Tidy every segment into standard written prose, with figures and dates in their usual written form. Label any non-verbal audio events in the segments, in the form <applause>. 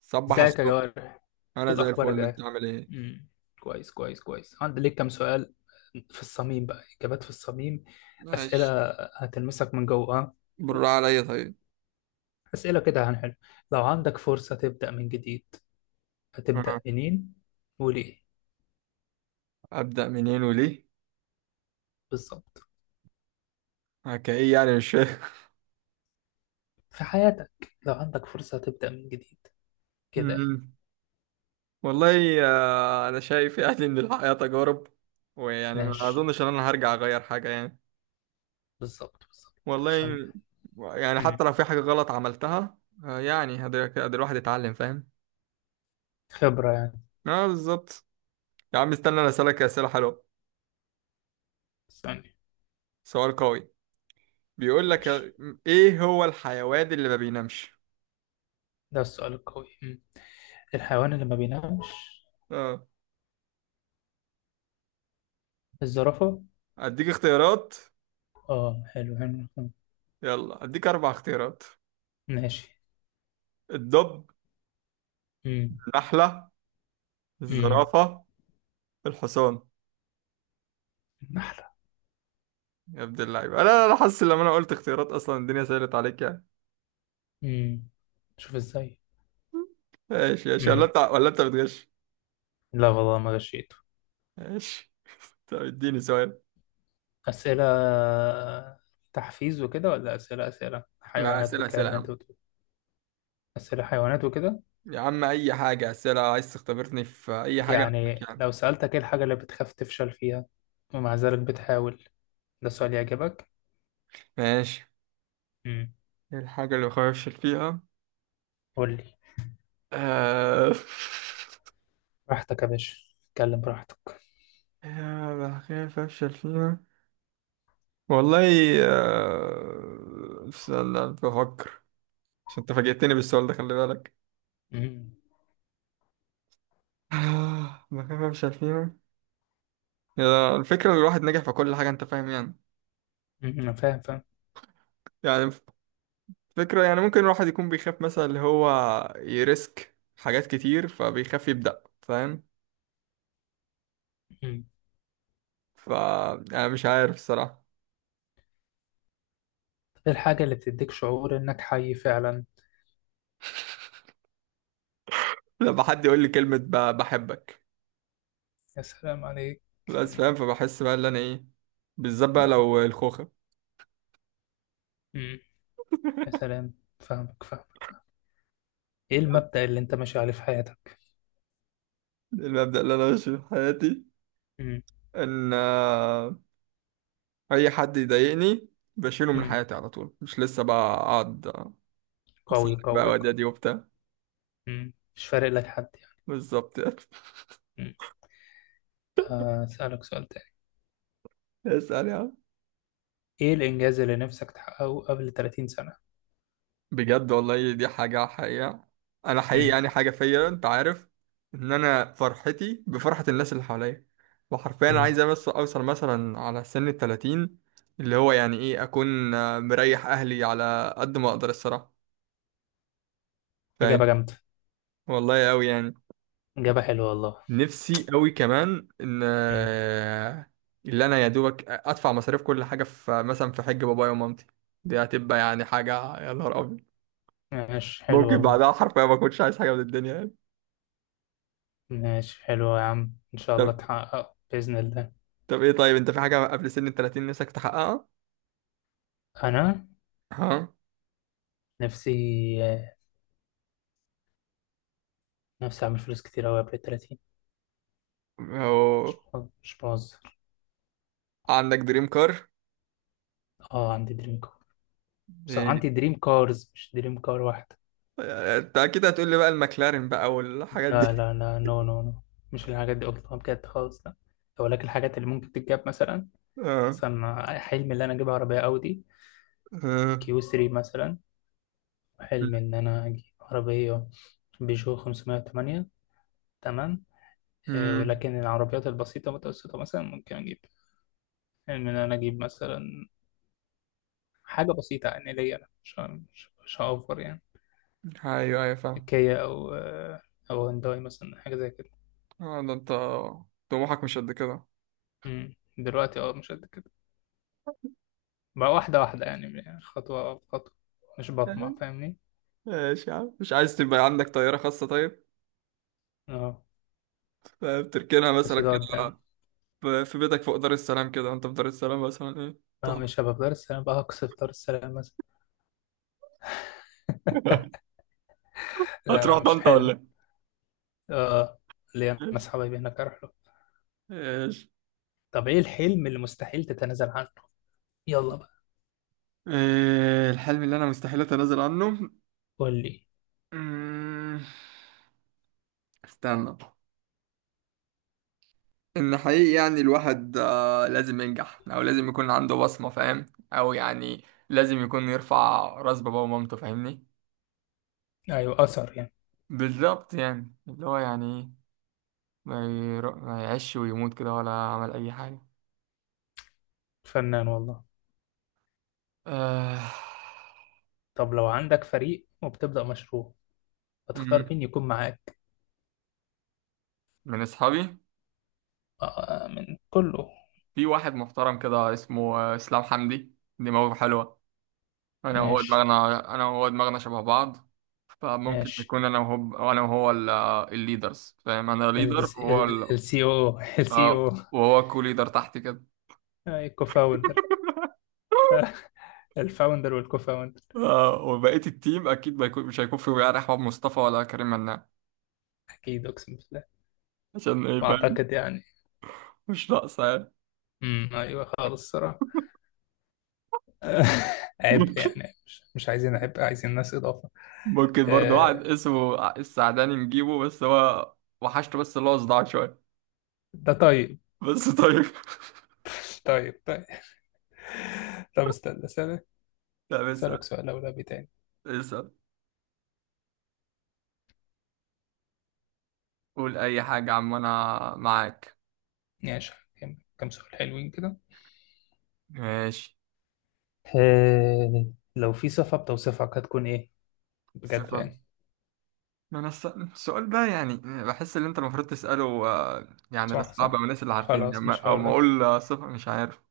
صبح ازيك يا الصبح. جوار. انا ايه زي الاخبار يا الفل، انت جوار؟ عامل ايه؟ امم كويس كويس كويس. عندي ليك كام سؤال في الصميم بقى، اجابات في الصميم. ماشي. اسئله هتلمسك من جوه، ها؟ بالراحة عليا، طيب. اسئله كده هنحل. لو عندك فرصه تبدا من جديد، هتبدا آه. منين وليه؟ ابدا منين وليه؟ بالظبط. كايه يعني، مش فاهم. في حياتك، لو عندك فرصه تبدا من جديد <laughs> كده. مم. والله، انا شايف يعني ان الحياه تجارب، ويعني ما ماشي، اظنش ان انا هرجع اغير حاجه يعني. بالظبط بالظبط عشان والله، يعني امم حتى لو في حاجه غلط عملتها، يعني هقدر الواحد يتعلم، فاهم. خبره يعني. اه بالظبط. يا عم استنى، انا اسالك اسئله حلوه. استني. سؤال قوي. بيقول لك ماشي، ايه هو الحيوان اللي ما بينامش. ده السؤال القوي. الحيوان اللي ما بينامش؟ اه، الزرافه. اديك اختيارات. اه، حلو حلو حلو. يلا اديك اربع اختيارات. ماشي. الدب، امم النحلة، امم الزرافة، الحصان. نحلة. يا ابن اللعيبة، انا حاسس لما انا قلت اختيارات اصلا الدنيا سهلت عليك يعني. امم شوف ازاي. ماشي ماشي، ولا امم انت ولا انت بتغش؟ لا والله، ما غشيته. ماشي. طب اديني سؤال. أسئلة تحفيز وكده، ولا أسئلة أسئلة لا حيوانات اسئلة والكلام اسئلة يا اللي أنت عم. بتقوله؟ أسئلة حيوانات وكده. يا عم اي حاجة، اسئلة عايز تختبرني في اي حاجة، انا معاك يا يعني عم. لو سألتك، إيه الحاجة اللي بتخاف تفشل فيها ومع ذلك بتحاول؟ ده سؤال يعجبك. ماشي. امم ايه الحاجة اللي بخاف افشل فيها؟ قول لي. آه... <laughs> براحتك يا باشا، اتكلم براحتك. بخاف افشل فيها. والله، استنى بفكر، عشان انت فاجئتني بالسؤال ده، خلي بالك. امم ما كان مش عارفين، يا الفكرة الواحد نجح في كل حاجة، انت فاهم يعني. أمم، أنا فاهم فاهم. يعني فكرة يعني ممكن الواحد يكون بيخاف مثلا اللي هو يريسك حاجات كتير فبيخاف يبدأ، فاهم. امم ف انا مش عارف الصراحة. إيه الحاجة اللي بتديك شعور إنك حي فعلا؟ لما حد يقول لي كلمة بحبك، يا سلام عليك. بس فاهم، فبحس بقى اللي انا ايه، بالذات بقى مم. لو الخوخة. مم. يا سلام. فاهمك فاهمك فاهم. ايه المبدأ اللي انت ماشي عليه في حياتك؟ المبدأ اللي انا ماشي في حياتي مم. ان اي حد يضايقني بشيله من مم. حياتي على طول، مش لسه بقى اقعد قوي سألك بقى قوي قوي. ودادي وبتاع. مم. مش فارق لك حد يعني. بالظبط <laughs> يعني. مم. هسألك سؤال تاني. اسأل يا عم. ايه الإنجاز اللي نفسك تحققه قبل 30 سنة؟ بجد والله دي حاجة حقيقة. أنا حقيقي مم. يعني حاجة فيا، أنت عارف، إن أنا فرحتي بفرحة الناس اللي حواليا. وحرفيا أنا مم. عايز بس أوصل مثلا على سن التلاتين، اللي هو يعني إيه أكون مريح أهلي على قد ما أقدر الصراحة. فاهم. إجابة جامدة. والله أوي يعني. إجابة حلوة والله. نفسي أوي كمان إن مم. اللي أنا يا دوبك أدفع مصاريف كل حاجة في مثلا في حج بابايا ومامتي. دي هتبقى يعني حاجة يا نهار أبيض. ماشي، حلو ممكن والله. بعدها حرفيا ما كنتش عايز حاجه من الدنيا يعني. ماشي حلو يا عم، إن شاء الله طب تحققه بإذن الله. طب ايه، طيب انت في حاجه قبل سن ال 30 نفسك تحققها؟ أنا؟ ها. نفسي نفسي أعمل فلوس كتير أوي قبل 30. هو مش بهزر. عندك دريم كار؟ اه، عندي دريم. بس ايه؟ عندي دريم كارز، مش دريم كار واحدة. انت اكيد هتقول لي بقى المكلارين بقى والحاجات لا دي. لا لا، نو نو نو. مش الحاجات دي، قلتها بجد خالص، لا. ولكن الحاجات اللي ممكن تتجاب مثلا. اه مثلا حلمي اللي انا اجيب عربية اودي اه. كيو 3 مثلا. حلمي ان انا اجيب عربية بيجو 508. تمام. امم. ولكن العربيات البسيطة المتوسطة مثلا ممكن اجيب. حلم ان انا اجيب مثلا حاجة بسيطة يعني ليا أنا، مش هأوفر يعني. ايوه ايوه، فاهم. كيا او او هونداي مثلا، حاجة زي كده. اه ده انت طموحك مش قد كده. مم. دلوقتي اه، مش قد كده. بقى واحدة واحدة، يعني خطوة بخطوة. مش بطمع، فاهمني. ماشي يا عم، مش عايز تبقى عندك طياره خاصه طيب؟ اه، بتركنها مثلا بس ده قدام. كده، في بيتك فوق دار السلام كده، انت في دار السلام مثلا ايه؟ اه، تح- مش هبقى في دار السلام بقى، هقصف في دار السلام مثلا. <laughs> لا لا، هتروح مش طنطا حلم. ولا؟ اه، اللي انا إيه؟ ناس حبايبي هناك اروح له. إيش؟ طب ايه الحلم اللي مستحيل تتنازل عنه؟ يلا بقى. إيه الحلم اللي انا مستحيل اتنازل عنه؟ قول لي. أمم، استنى، ان حقيقي يعني الواحد لازم ينجح او لازم يكون عنده بصمة، فاهم. او يعني لازم يكون يرفع راس باباه ومامته، فاهمني. ايوه، اثر يعني. بالظبط يعني اللي هو يعني إيه، ما, ما يعيش ويموت كده ولا عمل اي حاجة. فنان والله. آه... طب لو عندك فريق وبتبدأ مشروع، هتختار أمم، مين يكون معاك؟ من اصحابي آه، من كله. في واحد محترم كده اسمه اسلام حمدي، دماغه حلوة. ماشي. انا وهو دماغنا شبه بعض، فممكن ماشي. نكون انا وهو الليدرز، فاهم. انا ليدر وهو السي او، السي او. وهو كو ليدر تحت كده. الكوفاوندر. <laughs> <laughs> الفاوندر والكوفاوندر. وبقية التيم اكيد ما يكون مش هيكون في وعاء احمد مصطفى ولا كريم مناع. اكيد، اقسم بالله. عشان ايه، فاهم. واعتقد يعني. مش ناقصه يعني. <laughs> ايوه خالص الصراحه. <laughs> عبء ممكن يعني، مش عايزين عبء، عايزين ناس اضافه. ممكن برضه واحد آه، اسمه السعداني نجيبه، بس هو وحشته، بس اللي هو صداع شويه. ده طيب. بس طيب. <laughs> <laughs> طيب طيب. طب استنى اسالك. لا بس. اسالك سؤال اولى تاني. اسال. قول اي حاجه يا عم، انا معاك. ماشي، كم كم سؤال حلوين كده. ماشي. آه، لو في صفه بتوصفك، هتكون ايه؟ بجد صفة، يعني. ما انا السؤال ده يعني بحس ان انت المفروض تسأله يعني صح لاصحاب صح. او الناس اللي عارفين خلاص يعني، مش او هقول ما لك. اقول صفة، مش عارف.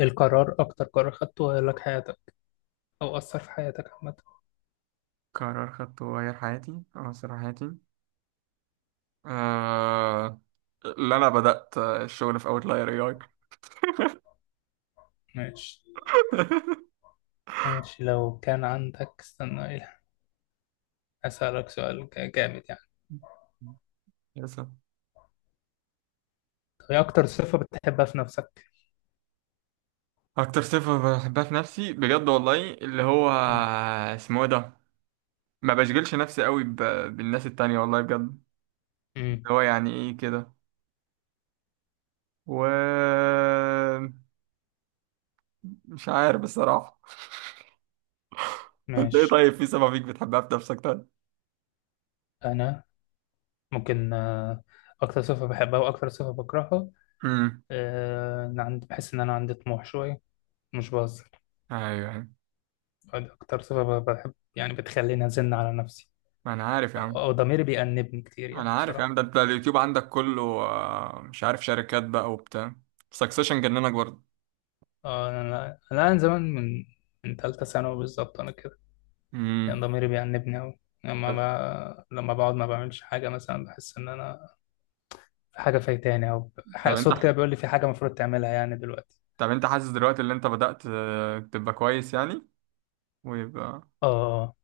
القرار اكتر قرار خدته غير لك حياتك او اثر في حياتك عامه. قرار خدته غير حياتي او سر حياتي. آه... اللي انا بدأت الشغل في اوتلاير اي اي. ماشي. <laughs> ماشي، لو كان عندك، استنى ايه. أسألك سؤال جامد يعني. للأسف. طب ايه أكتر صفة بتحبها في نفسك؟ اكتر صفة بحبها في نفسي، بجد والله، اللي هو اسمه إيه ده، ما بشغلش نفسي قوي بالناس التانية، والله بجد. اللي امم هو يعني ايه كده. و مش عارف بصراحة. انت ايه ماشي. طيب، في سبب فيك بتحبها في نفسك طيب؟ أنا؟ ممكن أكتر صفة بحبها وأكتر صفة بكرهها. امم. أنا عندي، بحس إن أنا عندي طموح شوية. مش بهزر. ايوه ايوه. دي أكتر صفة بحب، يعني بتخليني أزن على نفسي. ما انا عارف يا أو عم. أو ضميري بيأنبني كتير يعني انا عارف يا عم، بصراحة. ده انت اليوتيوب عندك كله مش عارف شركات بقى وبتاع، سكسيشن جننك برضه. أنا من زمان، من تالتة ثانوي بالظبط أنا كده. يعني امم. ضميري بيأنبني أوي. لما طب لما بقعد ما بعملش حاجة مثلا، بحس إن أنا في حاجة فايتاني، أو طب انت صوت كده بيقول لي في حاجة المفروض تعملها يعني دلوقتي. طب انت حاسس دلوقتي ان انت بدأت تبقى كويس يعني، ويبقى. آه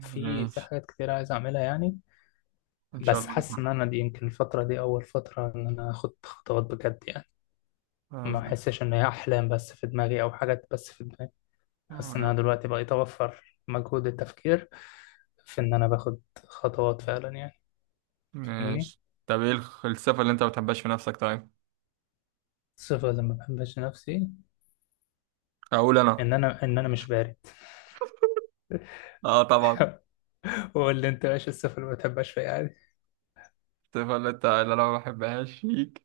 في ماشي. حاجات كتير عايز أعملها يعني. ان شاء بس الله حاسس إن تتحقق. أنا دي يمكن الفترة دي أول فترة إن أنا آخد خطوات بجد يعني. ما آه، أحسش إن هي أحلام بس في دماغي أو حاجات بس في دماغي. حاسس إن آه، أنا دلوقتي بقيت أوفر مجهود التفكير في إن أنا باخد خطوات فعلا يعني. فاهمني؟ ماشي. طب ايه الصفة اللي انت ما بتحبهاش في نفسك طيب؟ الصفة اللي ما بحبش نفسي، اقول انا. إن أنا مش بارد. اه طبعا. <laughs> قول اللي انت ماشي، الصفر اللي ما بتحبهاش فيها عادي. الصفة اللي انا ما بحبهاش فيك،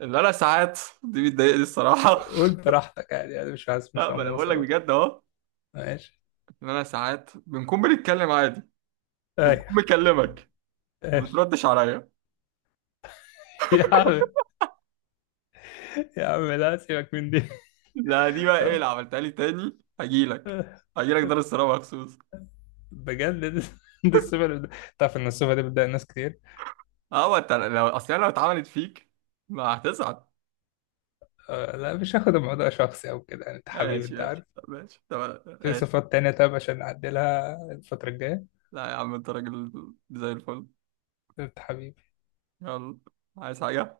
اللي انا ساعات <laughs> دي بتضايقني الصراحه. قول براحتك، عادي يعني، مش عايز، <laughs> مش لا، ما انا بقول قموصة، لك قول. بجد اهو. ماشي. ان انا ساعات بنكون بنتكلم عادي ايوه. وبكون مكلمك، ما ماشي. بتردش عليا. <laughs> يا عم، يا عم لا، سيبك من دي. <laughs> لا دي بقى ايه اللي عملتها لي؟ تاني هجيلك. هجيلك دار السلام مخصوص. بجد دي الصفة اللي تعرف ان الصفة دي بتضايق ناس كتير. اه، ما انت لو اصل أنا لو اتعملت فيك ما هتزعل. لا، مش هاخد الموضوع شخصي او كده، يعني انت حبيبي، ماشي انت ماشي، عارف. طب ماشي، طب في ماشي. صفات تانية، طب عشان نعدلها الفترة الجاية. لا يا عم، انت راجل زي الفل. انت حبيبي. يلا. عايز حاجه؟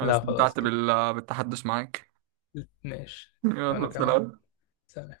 انا لا، خلاص استمتعت كده. بالتحدث معاك. ماشي. <laughs> وانا يلا، كمان. سلام. سلام.